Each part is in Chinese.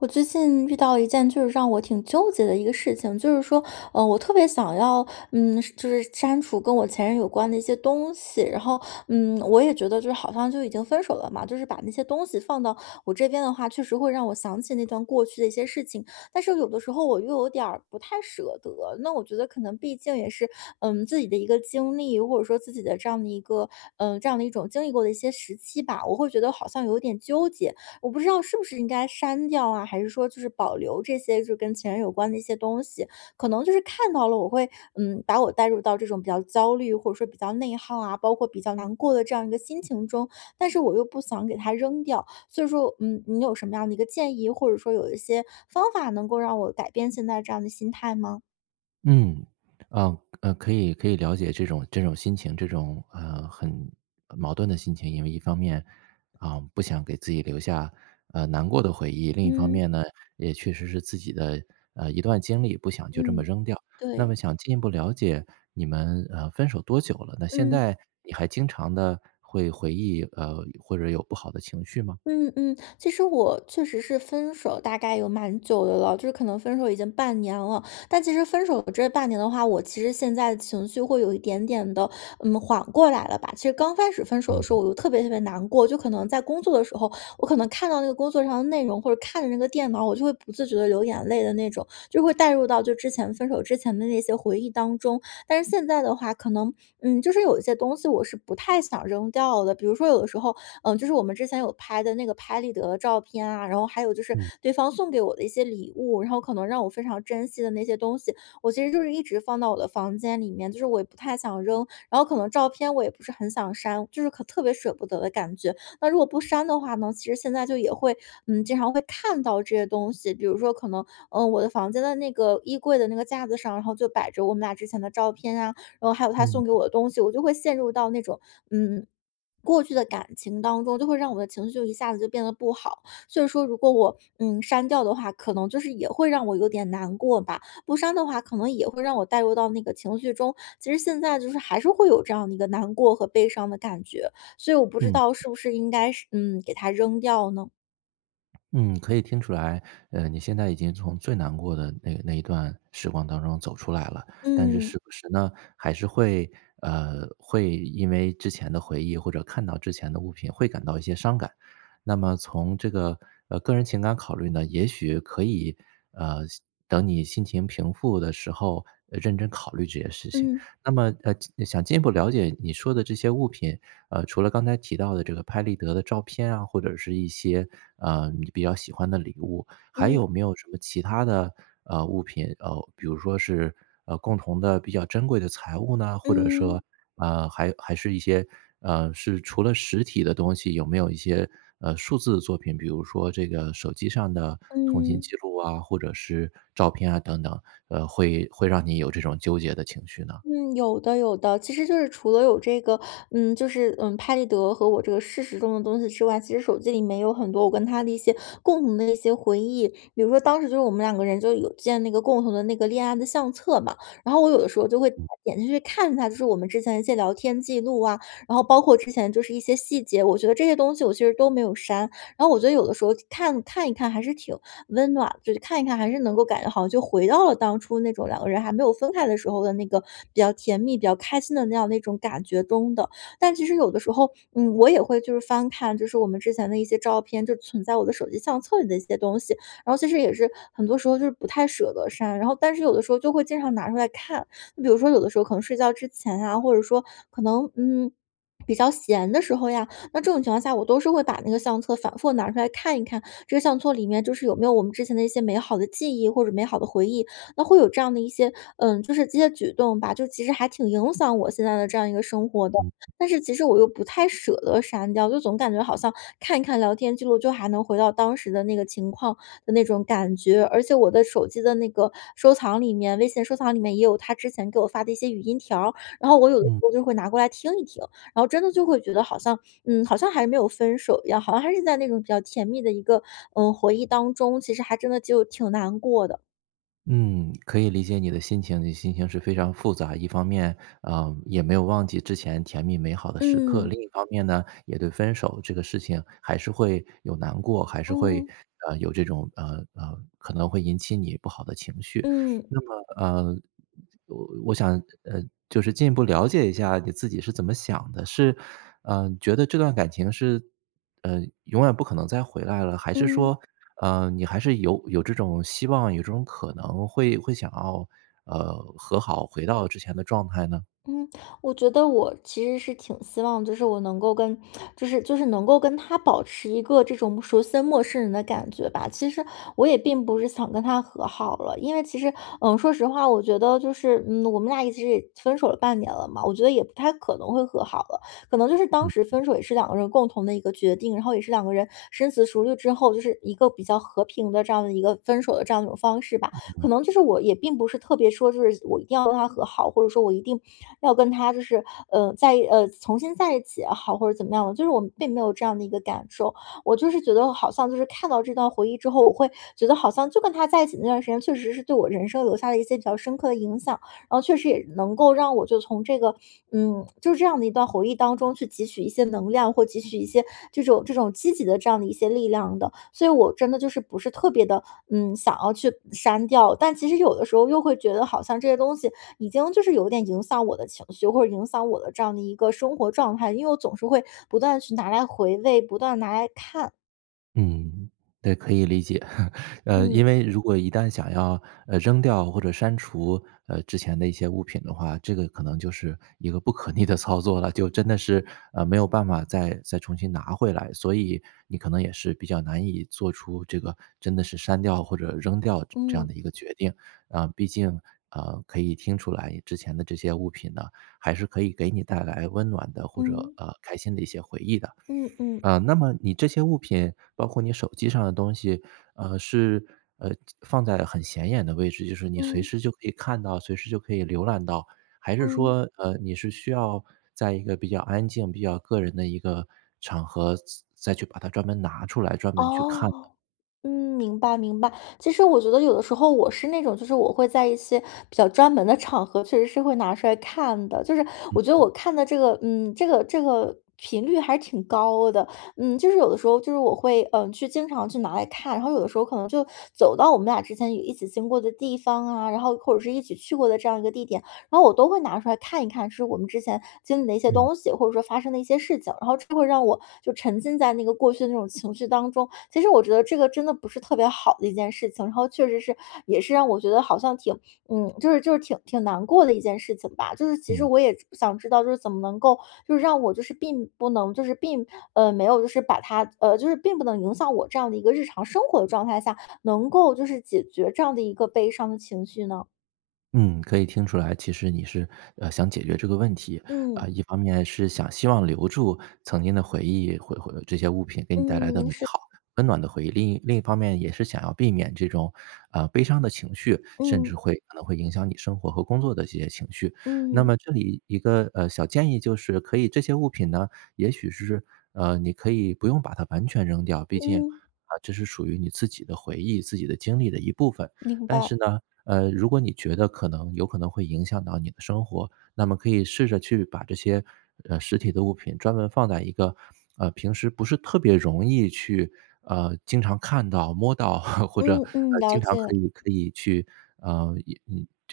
我最近遇到一件就是让我挺纠结的一个事情，就是说，呃，我特别想要，嗯，是就是删除跟我前任有关的一些东西。然后，嗯，我也觉得就好像就已经分手了嘛，就是把那些东西放到我这边的话，确实会让我想起那段过去的一些事情。但是有的时候我又有点儿不太舍得，那我觉得可能毕竟也是，嗯，自己的一个经历，或者说自己的这样的一个，呃，这样的一种经历过的一些时期吧。我会觉得好像有点纠结，我不知道是不是应该删掉啊，还是说就是保留这些就是跟前任有关的一些东西。可能就是看到了我会，嗯，把我带入到这种比较焦虑，或者说比较内耗啊，包括比较难过的这样一个心情中，但是我又不想给它扔掉。所以说，嗯，你有什么样的一个建议，或者是说有一些方法能够让我改变现在这样的心态吗？嗯，呃，呃可以可以了解这种这种心情，这种，呃，很呃，矛盾的心情。因为一方面，嗯，不想给自己留下，呃，难过的回忆，另一方嗯。面呢，也确实是自己的，呃，一段经历，不想就这么嗯，扔掉。那么对。想进一步了解你们，呃，分手多久了呢？那现嗯。在你还经常地会回忆，呃，或者有不好的情绪吗？嗯嗯，其实我确实是分手大概有蛮久的了，就是可能分手已经半年了。但其实分手这半年的话，我其实现在情绪会有一点点地，嗯，缓过来了吧。其实刚开始分手的嗯时候嗯。我就特别特别难过，就可能在工作的时候，我可能看到那个工作上的内容，或者看着那个电脑，我就会不自觉地流眼泪的那种，就是会带入到就之前分手之前的那些回忆当中。但是现在的话，可能，嗯，就是有一些东西我是不太想扔掉的，比如说有的时候，嗯，就是我们之前有拍的那个拍立得照片啊，然后还有就是嗯。对方送给我的一些礼物。然后可能让我非常珍惜的那些东西，我其实就是一直放到我的房间里面，就是我也不太想扔，然后可能照片我也不是很想删，就是可特别舍不得的感觉。那如果不删的话呢，其实现在就也会，嗯，经常会看到这些东西。比如说可能，嗯，我的房间的那个衣柜的那个架子上，然后就摆着我们俩之前的照片啊，然后还有他嗯。送给我的东西，我就会陷入到那种，嗯，过去的感情当中，就会让我的情绪就一下子就变得不好。所以说如果我，嗯，删掉的话，可能就是也会让我有点难过吧，不删的话可能也会让我带入到那个情绪中，其实现在就是还是会有这样的一个难过和悲伤的感觉。所以我不知嗯。道是不是应该是嗯，给它扔掉呢？嗯，可以听出来，呃，你现在已经从最难过的那那一段时光当中走出来了。但是嗯。时不时呢，还是会呃，会因为之前的回忆或者看到之前的物品会感到一些伤感。那么从这个呃，个人情感考虑呢，也许可以呃，心等你心情平复的时候，呃，认真考虑这些事情。嗯。那么，呃，进想进一步了解你说的这些物品，呃，除了刚才提到的这个拍立得的照片啊，或者是一些，呃，你比较喜欢的礼物，还嗯。有没有什么其他的，呃，物品呃，比如说是呃，共同的比较珍贵的财物呢？或者嗯。说，啊，还还是一些，呃是除了实体的东西，有没有一些，呃，数字的作品？比如说这个手机上的通信嗯。记录啊，或者是照片啊等等，呃，会会让你有这种纠结的情绪呢？嗯，有的有的，其实就是除了有这个嗯，就是嗯，拍立得和我这个事实中的东西之外，其实手机里面也有很多我跟他的一些共同的一些回忆。比如说当时就是我们两个人就有建那个共同的那个恋爱的相册嘛，然后我有的时候就会嗯。点进去看一下就是我们之前一些聊天记录啊，然后包括之前就是一些细节，我觉得这些东西我其实都没有删。然后我觉得有的时候看看一看还是挺温暖，就是看一看还是能够感觉好像就回到了当初那种两个人还没有分开的时候的那个比较甜蜜、比较开心的那样那种感觉中的。但其实有的时候，嗯，我也会就是翻看就是我们之前的一些照片，就存在我的手机相册里的一些东西，然后其实也是很多时候就是不太舍得删，然后但是有的时候就会经常拿出来看。比如说有的时候可能睡觉之前呀，或者说可能嗯，比较闲的时候呀，那这种情况下，我都是会把那个相册反复拿出看一看，这个相册里面就是有没有我们之前的一些美好的记忆或者美好的回忆？那会有这样的一些嗯，就是这些举动吧，就其实还挺影响我现在的这样一个生活的，嗯。但是其实我又不太舍得删掉，就总感觉好像看一看聊天记录就还能回到当时的那个情况的那种感觉。而且我的手机的那个收藏里面，微信收藏里面也有他之前给我发的一些语音条儿，然后我有的时嗯。候就会拿过来听一听，然后真的就会觉得好像嗯，好像还没有分手一样，好像还是在那种比较甜蜜的一个，嗯，回忆当中，其实还真的就挺难过的。嗯，可以理解你的心情，你的心情是非常复杂。一方面，嗯，也没有忘记之前甜蜜美好的时刻，另嗯。一方面呢，也对分手这个事情还是会有难过，还是会，嗯。嗯，有这种，嗯，嗯，可能会引起你不好的情绪。嗯。那么，呃，我我想呃，就是进一步了解一下你自己是怎么想的？是，嗯，觉得这段感情是嗯，永远不可能再回来了，还是嗯。说，嗯，你还是有有这种希望，有这种可能会会想要，呃，和好回到之前的状态呢？嗯，我觉得我其实是挺希望，就是我能够跟 就是就是能够跟他保持一个这种属于生陌生人的感觉吧。其实我也并不是想跟他和好了，因为其实，嗯，说实话，我觉得就是，嗯，我们俩一直分手了半年了嘛，我觉得也不太可能会和好了。可能就是当时嗯。分手也是两个人共同的一个决定，然后也是两个人深思熟虑之后，就是一个比较和平的这样的一个分手的这样一种方式吧，嗯可能就嗯。是我也并不是特别说就是我一定要跟他和好，或者说我一定要跟他就是，呃，在，呃，重新在一起也好或者怎么样的，就是我并没有这样的一个感受。我就是觉得好像就是看到这段回忆之后，我会觉得好像就跟他在一起的那段时间确实是对我人生留下了一些比较深刻地影响，然后确实也能够让我就从这个嗯，就这样的一段回忆当中去汲取一些能量，或汲取一些这种这种积极的这样的一些力量的。所以我真的就是不是特别的，嗯，想要去删掉。但其实有的时候又会觉得好像这些东西已经就是有点影响我的情绪，或者影响我的这样的一个生活状态，因为我总是会不断去拿来回味，不断拿来看。嗯，对，可以理解。呃，嗯。因为如果一旦想要，呃，扔掉或者删除，呃，之前的一些物品的话，这个可能就是一个不可逆的操作了，就真的是，呃，没有办法再再重新拿回来，所以你可能也是比较难以做出这个真的是删掉或者扔掉这这样的嗯。一个决定。啊，毕竟，啊，可以听出来之前的这些物品呢，还是可以给你带来温暖的，或者，嗯。呃，开心的一些回忆的。嗯嗯。啊，那么你这些物品，包括你手机上的东西，呃，是，呃放在很显眼的位置，就是你随嗯。时就可以看到，随时就可以浏览到，还是嗯。说，呃，你是需要在一个比较安静比较个人的一个场合，再再去把它专门拿出来，专门去看的？哦，嗯，明白明白。其实我觉得有的时候我是那种，就是我会在一些，比较专门的场合，确实是会拿出来看的，就是嗯-我觉得嗯。我看的这个，嗯，这个这个频率还挺高的。嗯，就是有的时候就是我会，嗯，去经常去拿来看，然后有的时候可能就走到我们俩之前有一起经过的地方啊，然后或者是一起去过的这样一个地点，然后我都会拿出看一看是我们之前经历的一些嗯。东西，或者说，发生的一些事情，然后就会让我就沉浸在那个过去的那种情绪当中。其实我觉得这个真的不是特别好的一件事情，然后确实是也是让我觉得好像挺嗯，就是就是挺挺难过的一件事情吧。就是其实嗯。我也是，想知道，就是怎么能够，就是让我就是并不能就是并呃，没有就是把它，呃，就是并不能影响我这样的一个日常生活的状态下，能够就是解决这样的一个悲伤的情绪呢？嗯，可以听出来，其实你是，呃，想解决这个问题。嗯。啊，一方面是想希望留住曾经的回忆，回回这些物品给你带来的嗯，美是。好、温暖的回忆，另一另一方面也是想要避免这种，呃，悲伤的情绪，甚至嗯。会可能会影响你生活和工作的这些情绪。那嗯。么这里一个，呃，小建议就是可以这些物品呢，也许是，呃，你可以不用把它完全扔掉，毕竟，嗯。啊，这是属于你自己的回忆、自己的经历的一部分。明但白。是呢，呃，如果你觉得可能有可能会影响到你的生活，那么可以试着去把这些，呃，实体的物品专门放在一个，呃，平时不是特别容易去，呃，经常看到、摸到 或者，呃，嗯嗯，了经常可解。以可以去呃，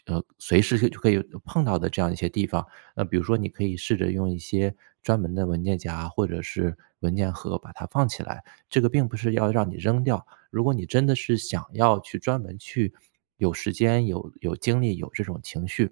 呃，呃，随时就可以碰到的这样一些地方。那比如说你可以试着用一些专门的文件夹或者是文件盒把它放起来，这个并不是要让你扔掉，如果你真的是想要去专门去有时间、有有精力、有这种情绪，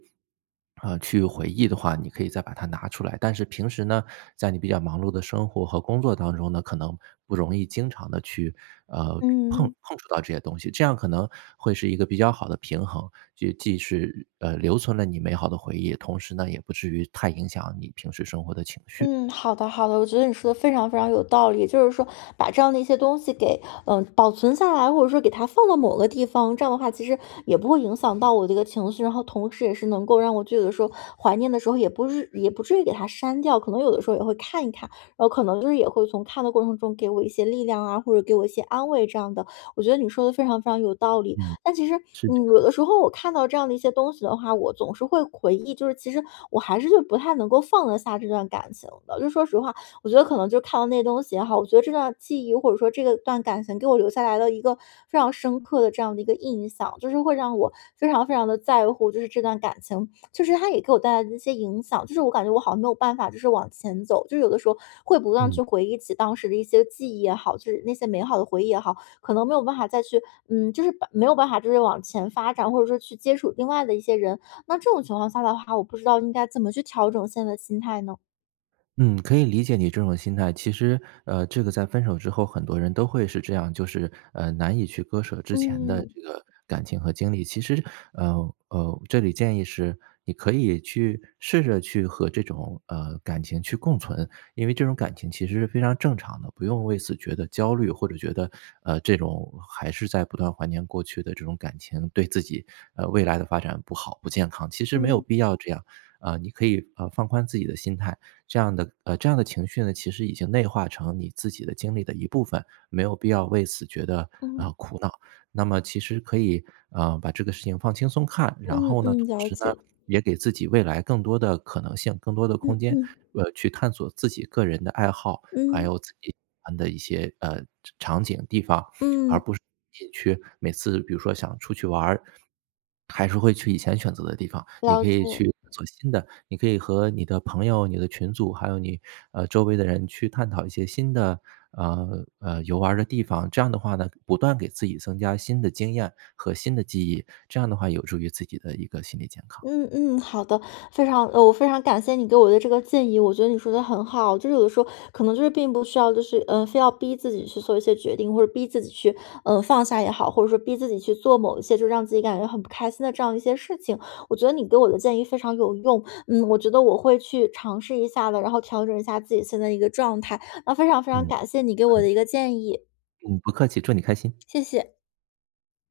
啊，去回忆的话，你可以再把它拿出来。但是平时呢，在你比较忙碌的生活和工作当中呢，可能不容易经常地去，呃，碰嗯。碰触到这些东西，这样可能会是一个比较好的平衡。就既是，呃，留存了你美好的回忆，同时呢，也不至于太影响你平时生活的情绪。嗯，好的好的。我觉得你说得非常非常有道理，就是说把这样的一些东西给，嗯，保存下来，或者说给它放到某个地方，这样的话其实也不会影响到我这个情绪。然后同时也是能够让我就有的时候怀念的时候也不是也不至于给它删掉，可能有的时候也会看一看，哦，可能也会从看的过程中给我一些力量啊，或者给我一些安慰这样的，我觉得你说得非常非常有道理。嗯，但其实，是这嗯，样有的。的时候我看到这样的一些东西的话，我总是会回忆，就是其实我还是不太能够放得下这段感情的。就说实话，我觉得可能就看到那些东西也好，我觉得这段记忆，或者说这段感情给我留下来了一个非常深刻的这样的一个印象，就是会让我非常非常地在乎就是这段感情。就是它也给我带来一些影响，就是我感觉我好像没有办法就是往前走。就是有的时候会不断嗯。去回忆起当时的一些记忆也好，就是那些美好的回忆也好，可能没有办法再去嗯，就是把没有办法就是往前发展，或者说去接触另外的一些人。那这种情况下的话，我不知道应该怎么去调整现在的心态呢？嗯，可以理解你这种心态。其实，呃，这个在分手之后很多人都会是这样，就是，呃，难以去割舍之前的嗯。这个感情和经历。其实，呃，呃，这里建议是你可以去试着去和这种，呃，感情去共存，因为这种感情其实是非常正常的，不用为此觉得焦虑或者觉得，呃，这种还是在不断怀念过去的这种感情，对自己，呃，未来的发展不好、不健康，其实没有嗯。必要这样。啊，你可以，呃，放宽自己的心态，这样的呃，这样的情绪呢，其实已经内化成你自己的经历的一部分，没有必要为此觉得，嗯。呃，苦恼。那么其实可以，啊，把这个事情放轻松看，然嗯后呢，嗯，同了时呢，解。也给自己未来更多的可能性、更多的嗯空间，嗯。呃，去探索自己个人的爱好，还嗯。有自己喜欢的一些，呃场场景地方，而嗯。不是自己去每次比如说想出去玩儿，还是会去以前选择的地方，你了可以解。去做新的。你可以和你的朋友、你的群组，还有你，呃，周围的人去探讨一些新的，呃，呃，游玩儿的地方，这样的话呢，不断给自己增加新的经验和新的记忆，这样的话有助于自己的一个心理健康。嗯嗯，好的。非常我非常感谢你给我的这个建议，我觉得你说得很好。就是有的时候可能就是并不需要就是呃，非要逼自己去做一些决定，或者逼自己去，呃，放下也好，或者说逼自己去做某些就让自己感觉很不开心的这样一些事情。我觉得你给我的建议非常有用，嗯，我觉得我会去尝试一下的，然后调整一下自己现在一个状态，那非常非常嗯，感谢你给我嗯。的一个建议。嗯，不客气，祝你开心。谢谢。